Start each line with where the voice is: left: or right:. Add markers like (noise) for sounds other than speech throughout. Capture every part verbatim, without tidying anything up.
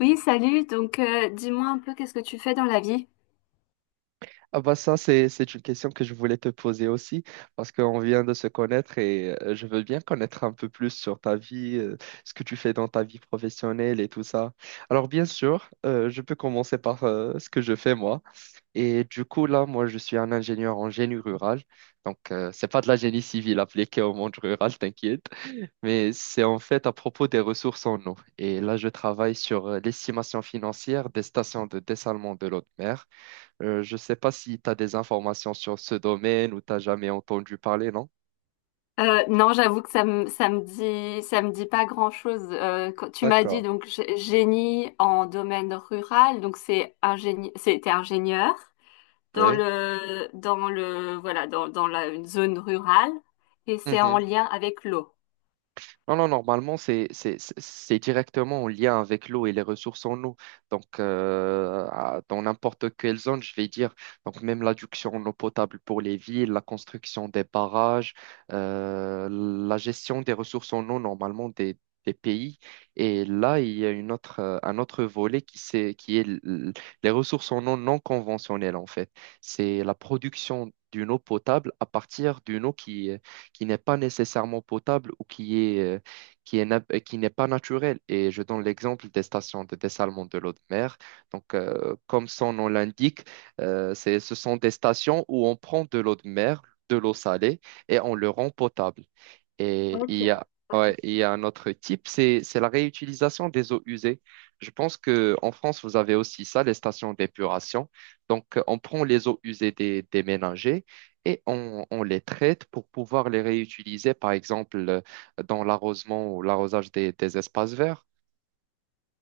left: Oui, salut. Donc, euh, dis-moi un peu qu'est-ce que tu fais dans la vie?
right: Ah bah ça, c'est, c'est une question que je voulais te poser aussi, parce qu'on vient de se connaître et euh, je veux bien connaître un peu plus sur ta vie, euh, ce que tu fais dans ta vie professionnelle et tout ça. Alors bien sûr, euh, je peux commencer par euh, ce que je fais moi. Et du coup, là, moi, je suis un ingénieur en génie rural. Donc, euh, c'est pas de la génie civile appliquée au monde rural, (laughs) t'inquiète, mais c'est en fait à propos des ressources en eau. Et là, je travaille sur euh, l'estimation financière des stations de dessalement de l'eau de mer. Euh, je ne sais pas si tu as des informations sur ce domaine ou tu n'as jamais entendu parler, non?
left: Euh, non, j'avoue que ça me ça me dit ça me dit pas grand-chose. Euh, quand tu m'as dit
right: D'accord.
left: donc g- génie en domaine rural, donc c'est ingénie c'était ingénieur dans
right: Oui.
left: le dans le voilà dans dans la une zone rurale et c'est en lien avec l'eau.
right: Non, non, normalement, c'est c'est- c'est- c'est directement en lien avec l'eau et les ressources en eau. Donc, euh, à- dans n'importe quelle zone, je vais dire, donc même l'adduction en eau potable pour les villes, la construction des barrages, euh, la gestion des ressources en eau, normalement, des, des pays. Et là, il y a une autre, euh, un autre volet qui, c'est, qui est l- l- les ressources en eau non conventionnelles, en fait. C'est la production d'une eau potable à partir d'une eau qui n'est pas nécessairement potable ou qui est, euh, qui est, na- euh, qui n'est pas naturel. Et je donne l'exemple des stations de dessalement de l'eau de mer. Donc, euh, comme son nom l'indique, euh, c'est, ce sont des stations où on prend de l'eau de mer, de l'eau salée, et on le rend potable. Et il y a,
left: Ok.
right: ouais, il y a un autre type, c'est, c'est la réutilisation des eaux usées. Je pense qu'en France, vous avez aussi ça, les stations d'épuration. Donc, euh, on prend les eaux usées des, des ménagers et on, on les traite pour pouvoir les réutiliser, par exemple, euh, dans l'arrosement ou l'arrosage des, des espaces verts.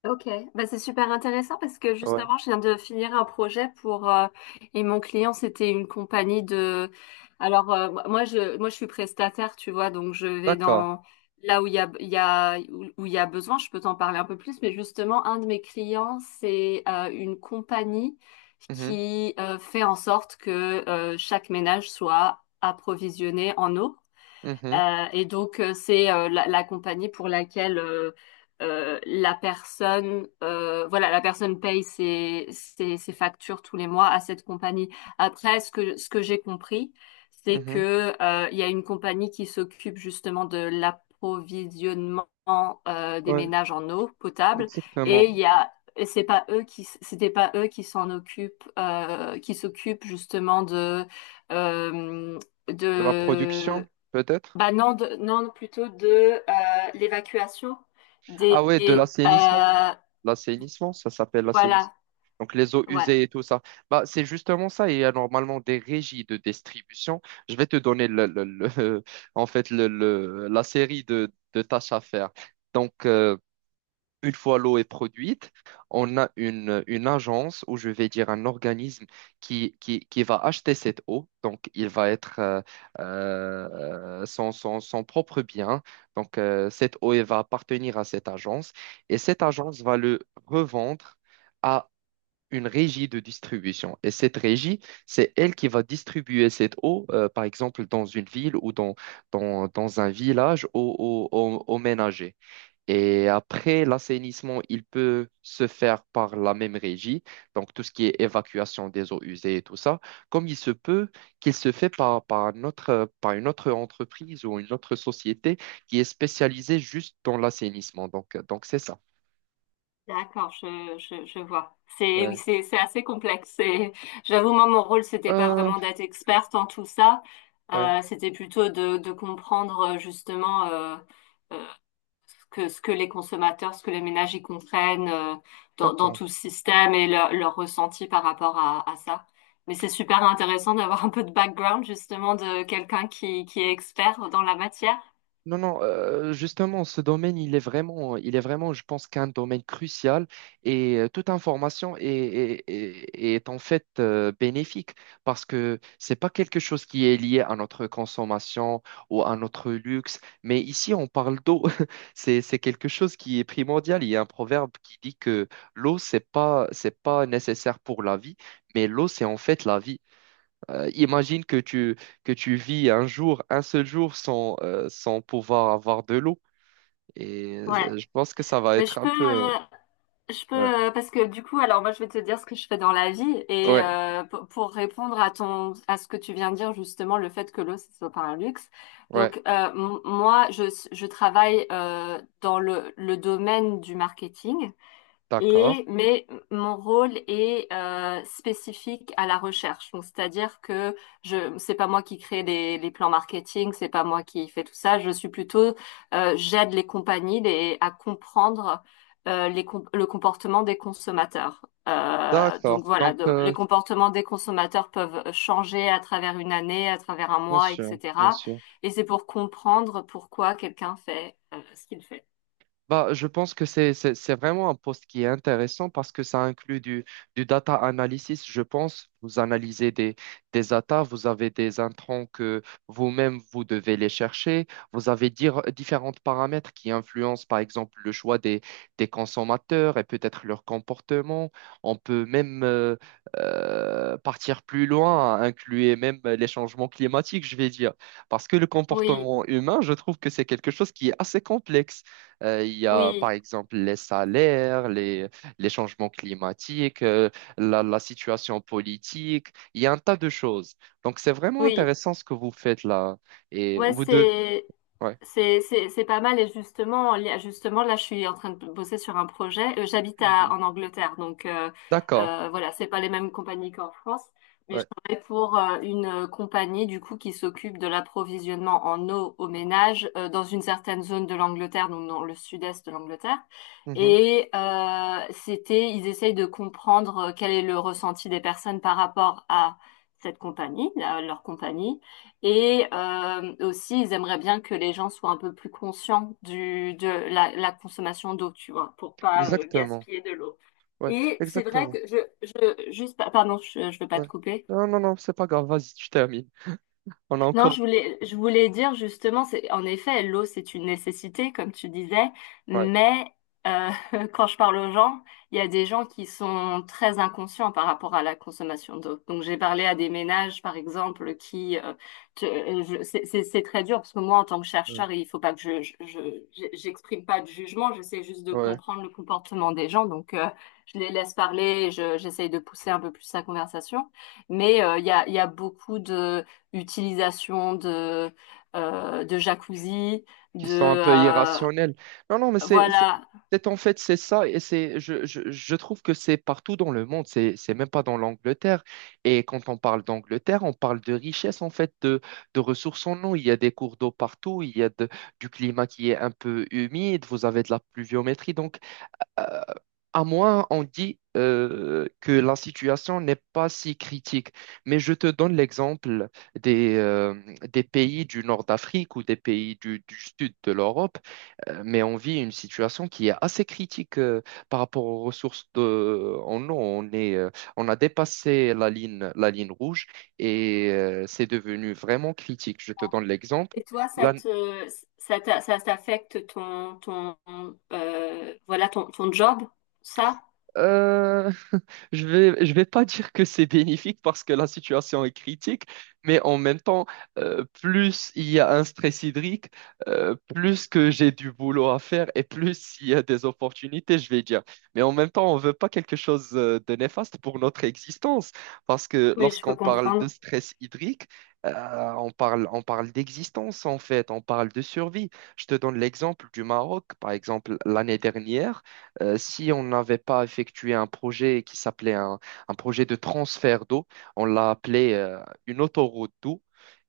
left: Ok, bah, c'est super intéressant parce que
right: Ouais,
left: justement, je viens de finir un projet pour euh, et mon client, c'était une compagnie de. Alors euh, moi, je moi je suis prestataire, tu vois, donc je vais
right: d'accord.
left: dans là où il y a il y a où où il y a besoin. Je peux t'en parler un peu plus, mais justement, un de mes clients, c'est euh, une compagnie
right: Mhm,
left: qui euh, fait en sorte que euh, chaque ménage soit approvisionné en eau.
right: mhm,
left: Euh, et donc, euh, c'est euh, la, la compagnie pour laquelle euh, euh, la personne, euh, voilà, la personne paye ses, ses, ses factures tous les mois à cette compagnie. Après, ce que, ce que j'ai compris, c'est
right: mhm.
left: que euh, il y a une compagnie qui s'occupe justement de l'approvisionnement euh, des
right: Ouais,
left: ménages en eau potable, et il
right: exactement.
left: y a et c'est pas eux qui s- c'était pas eux qui s'en occupent, euh, qui s'occupent justement de euh,
right: De la production,
left: de
right: peut-être?
left: bah non, de- non plutôt de euh, l'évacuation
right: Ah
left: des...
right: ouais, de
left: des,
right: l'assainissement.
left: euh,
right: L'assainissement, ça s'appelle l'assainissement.
left: voilà,
right: Donc les eaux
left: ouais,
right: usées et tout ça. Bah, c'est justement ça. Il y a normalement des régies de distribution. Je vais te donner le, le- le- (laughs) en fait le, le- la série de, de tâches à faire. Donc, euh, Une fois l'eau est produite, on a une, une agence, ou je vais dire un organisme qui, qui, qui va acheter cette eau. Donc, il va être euh, euh, son, son, son propre bien. Donc, euh, cette eau, elle va appartenir à cette agence. Et cette agence va le revendre à une régie de distribution. Et cette régie, c'est elle qui va distribuer cette eau, euh, par exemple, dans une ville ou dans, dans, dans un village, aux aux au, aux ménagers. Et après, l'assainissement, il peut se faire par la même régie, donc tout ce qui est évacuation des eaux usées et tout ça, comme il se peut qu'il se fait par, par un par une autre entreprise ou une autre société qui est spécialisée juste dans l'assainissement. Donc, donc c'est ça.
left: d'accord, je, je, je vois. C'est, oui,
right: Ouais.
left: c'est, c'est assez complexe. C'est- J'avoue, moi, mon rôle, c'était pas
right: Euh,
left: vraiment d'être experte en tout ça.
right: ouais,
left: Euh, c'était plutôt de, de comprendre euh, justement... Euh, ce que, ce que les consommateurs, ce que les ménages y comprennent euh, dans, dans
right: d'accord.
left: tout le système et leur, leur ressenti par rapport à, à ça. Mais c'est super intéressant d'avoir un peu de background justement de quelqu'un qui, qui est expert dans la matière.
right: Non, non, euh, justement, ce domaine, il est vraiment, il est vraiment, je pense, qu'un domaine crucial et euh, toute information est, est, est- est en fait euh, bénéfique parce que c'est pas quelque chose qui est lié à notre consommation ou à notre luxe, mais ici, on parle d'eau. (laughs) C'est, c'est quelque chose qui est primordial. Il y a un proverbe qui dit que l'eau, c'est pas, c'est pas nécessaire pour la vie, mais l'eau, c'est en fait la vie. Euh, imagine que tu, que tu vis un jour, un seul jour sans, euh, sans pouvoir avoir de l'eau. Et
left: Ouais,
right: euh, je pense que ça va
left: mais
right: être
left: je
right: un
left: peux,
right: peu...
left: euh, je peux
right: Ouais,
left: euh, parce que du coup, alors moi je vais te dire ce que je fais dans la vie et
right: ouais,
left: euh, pour pour répondre à ton à ce que tu viens de dire justement le fait que l'eau ce soit pas un luxe.
right: ouais.
left: Donc euh, m- moi je je travaille euh, dans le le domaine du marketing.
right: D'accord,
left: Et, mais mon rôle est euh, spécifique à la recherche. Donc, c'est-à-dire que je, c'est pas moi qui crée les, les plans marketing, c'est pas moi qui fais tout ça. Je suis plutôt, euh, j'aide les compagnies les- à comprendre euh, les com- le comportement des consommateurs. Euh,
right: d'accord.
left: donc voilà,
right: Donc,
left: de-
right: euh,
left: les comportements des consommateurs peuvent changer à travers une année, à travers un
right: bien
left: mois,
right: sûr, bien
left: et cetera.
right: sûr.
left: Et c'est pour comprendre pourquoi quelqu'un fait euh, ce qu'il fait.
right: Bah, je pense que c'est, c'est, c'est vraiment un poste qui est intéressant parce que ça inclut du, du data analysis, je pense. Vous analysez des, des data, vous avez des intrants que vous-même, vous devez les chercher. Vous avez dire, différents paramètres qui influencent, par exemple, le choix des, des consommateurs et peut-être leur comportement. On peut même euh, euh, partir plus loin, inclure même les changements climatiques, je vais dire. Parce que le
left: Oui,
right: comportement humain, je trouve que c'est quelque chose qui est assez complexe. Euh, il y a
left: oui,
right: par exemple les salaires, les, les changements climatiques, euh, la, la situation politique. Il y a un tas de choses. Donc c'est vraiment
left: oui.
right: intéressant ce que vous faites là. Et
left: Ouais,
right: vous devez...
left: c'est
right: Ouais.
left: c'est c'est c'est pas mal et justement li- justement là je suis en train de bosser sur un projet. Euh, J'habite à
right: Mhm.
left: en Angleterre donc euh,
right: D'accord.
left: euh, voilà c'est pas les mêmes compagnies qu'en France, mais
right: Ouais.
left: je travaille pour euh, une euh, compagnie du coup qui s'occupe de l'approvisionnement en eau aux ménages euh, dans une certaine zone de l'Angleterre, donc dans le sud-est de l'Angleterre
right: Mhm.
left: et euh, c'était ils essayent de comprendre euh, quel est le ressenti des personnes par rapport à cette compagnie, à leur compagnie et euh, aussi, ils aimeraient bien que les gens soient un peu plus conscients du, de la, la consommation d'eau, tu vois, pour pas euh,
right: Exactement.
left: gaspiller de l'eau.
right: Ouais.
left: Et c'est vrai
right: Exactement.
left: que je, je juste, pa- pardon, je, je veux pas
right: Ouais.
left: te couper.
right: Non, non, non, c'est pas grave. Vas-y, tu termines. On a
left: Non,
right: encore...
left: je voulais, je voulais dire justement, c'est, en effet, l'eau, c'est une nécessité, comme tu disais,
right: Ouais.
left: mais euh, (laughs) quand je parle aux gens, il y a des gens qui sont très inconscients par rapport à la consommation d'eau. Donc, j'ai parlé à des ménages, par exemple, qui, euh, te- euh, je- c'est c'est- c'est très dur parce que moi, en tant que
right: Ouais.
left: chercheur, il faut pas que je, je, je- je- j'exprime pas de jugement, j'essaie juste de
right: Ouais.
left: comprendre le comportement des gens. Donc, euh, je les laisse parler, et je, j'essaye de pousser un peu plus la conversation, mais euh, il y a, il y a beaucoup de utilisation de, euh, de jacuzzi,
right: Qui sont un
left: de...
right: peu
left: euh,
right: irrationnels. Non, non, mais c'est, c'est,
left: voilà.
right: c'est- en fait, c'est ça, et c'est, je, je, je trouve que c'est partout dans le monde, c'est, c'est même pas dans l'Angleterre. Et quand on parle d'Angleterre, on parle de richesse, en fait, de, de ressources en eau. Il y a des cours d'eau partout, il y a de- du climat qui est un peu humide, vous avez de la pluviométrie. Donc, euh, à moi, on dit euh, que la situation n'est pas si critique. Mais je te donne l'exemple des, euh, des pays du nord d'Afrique ou des pays du, du sud de l'Europe. Euh, mais on vit une situation qui est assez critique euh, par rapport aux ressources de, en eau. On est, euh, on a dépassé la ligne, la ligne rouge et euh, c'est devenu vraiment critique. Je te donne l'exemple.
left: Et toi, ça
right: La-
left: te, ça t'a- ça t'affecte ton, ton, euh, voilà, ton, ton job, ça?
right: euh, Je vais, je vais pas dire que c'est bénéfique parce que la situation est critique, mais en même temps, euh, plus il y a un stress hydrique, euh, plus que j'ai du boulot à faire et plus il y a des opportunités, je vais dire. Mais en même temps, on veut pas quelque chose euh, de néfaste pour notre existence parce que
left: Oui, je peux
right: lorsqu'on parle
left: comprendre.
right: de stress hydrique, euh, on parle, on parle d'existence en fait, on parle de survie. Je te donne l'exemple du Maroc, par exemple, l'année dernière. Euh, si on n'avait pas effectué un projet qui s'appelait un, un projet de transfert d'eau, on l'a appelé euh, une autoroute d'eau.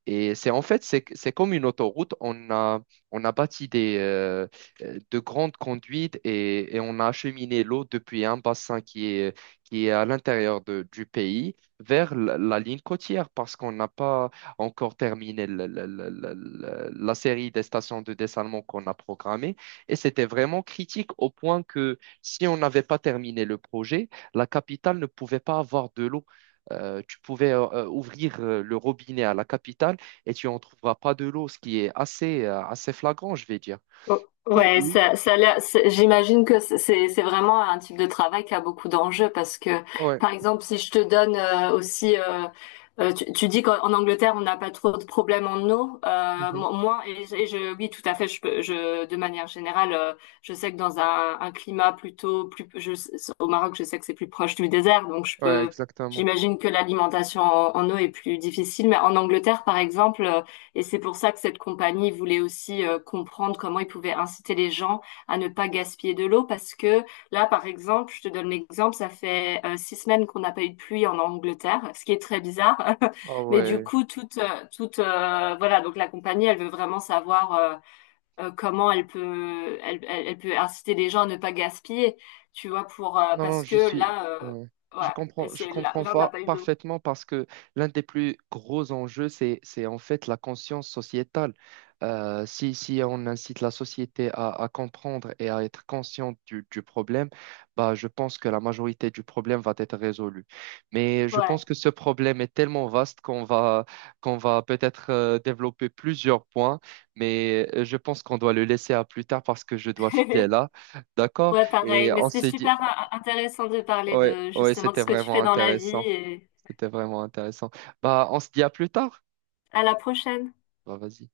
right: Et c'est en fait, c'est c'est comme une autoroute. On a, on a bâti des, euh, euh, de grandes conduites et, et on a acheminé l'eau depuis un bassin qui est, qui est à l'intérieur de- du pays vers la, la ligne côtière parce qu'on n'a pas encore terminé le- le- le- le- le- la série des stations de dessalement qu'on a programmées. Et c'était vraiment critique au point que si on n'avait pas terminé le projet, la capitale ne pouvait pas avoir de l'eau. Euh, tu pouvais euh, ouvrir euh, le robinet à la capitale et tu en trouveras pas de l'eau, ce qui est assez, euh, assez flagrant, je vais dire.
left: Oh,
right: Co-
left: ouais,
right: oui.
left: ça, ça a l'air- c'est- j'imagine que c'est c'est c'est vraiment un type de travail qui a beaucoup d'enjeux parce que,
right: Ouais,
left: par exemple, si je te donne euh, aussi, euh, euh, tu, tu dis qu'en en Angleterre on n'a pas trop de problèmes en eau, euh,
right: mhm.
left: mo- moi et, je, et je- oui, tout à fait, je, peux- je de manière générale, euh, je sais que dans un, un climat plutôt plus, je, au Maroc, je sais que c'est plus proche du désert, donc je
right: Ouais,
left: peux,
right: exactement.
left: j'imagine que l'alimentation en, en eau est plus difficile, mais en Angleterre, par exemple. euh, et c'est pour ça que cette compagnie voulait aussi euh, comprendre comment ils pouvaient inciter les gens à ne pas gaspiller de l'eau parce que là, par exemple, je te donne l'exemple, ça fait euh, six semaines qu'on n'a pas eu de pluie en Angleterre, ce qui est très bizarre.
right: Ah
left: (laughs) Mais du
right: ouais.
left: coup, toute, euh, toute, euh, voilà, donc la compagnie, elle veut vraiment savoir euh, euh, comment elle peut, elle, elle- elle peut inciter les gens à ne pas gaspiller, tu vois, pour euh,
right: Non, non,
left: parce que
right: je suis.
left: là, euh,
right: Ouais. Je
left: ouais,
right: comprends, je
left: c'est là,
right: comprends
left: là, on n'a
right: fa-
left: pas eu d'eau.
right: parfaitement parce que l'un des plus gros enjeux, c'est, c'est en fait la conscience sociétale. Euh, si, si on incite la société à, à comprendre et à être consciente du, du problème, bah, je pense que la majorité du problème va être résolue. Mais je
left: Ouais.
right: pense que ce problème est tellement vaste qu'on va, qu'on va peut-être euh, développer plusieurs points, mais euh, je pense qu'on doit le laisser à plus tard parce que je dois filer
left: (laughs)
right: là. D'accord?
left: Ouais, pareil.
right: Et
left: Mais
right: on
left: c'était
right: se dit.
left: super in- intéressant de parler
right: Ouais,
left: de
right: ouais,
left: justement de
right: c'était
left: ce que tu
right: vraiment
left: fais dans la vie
right: intéressant.
left: et
right: C'était vraiment intéressant. Bah, on se dit à plus tard.
left: à la prochaine.
right: Bah, vas-y.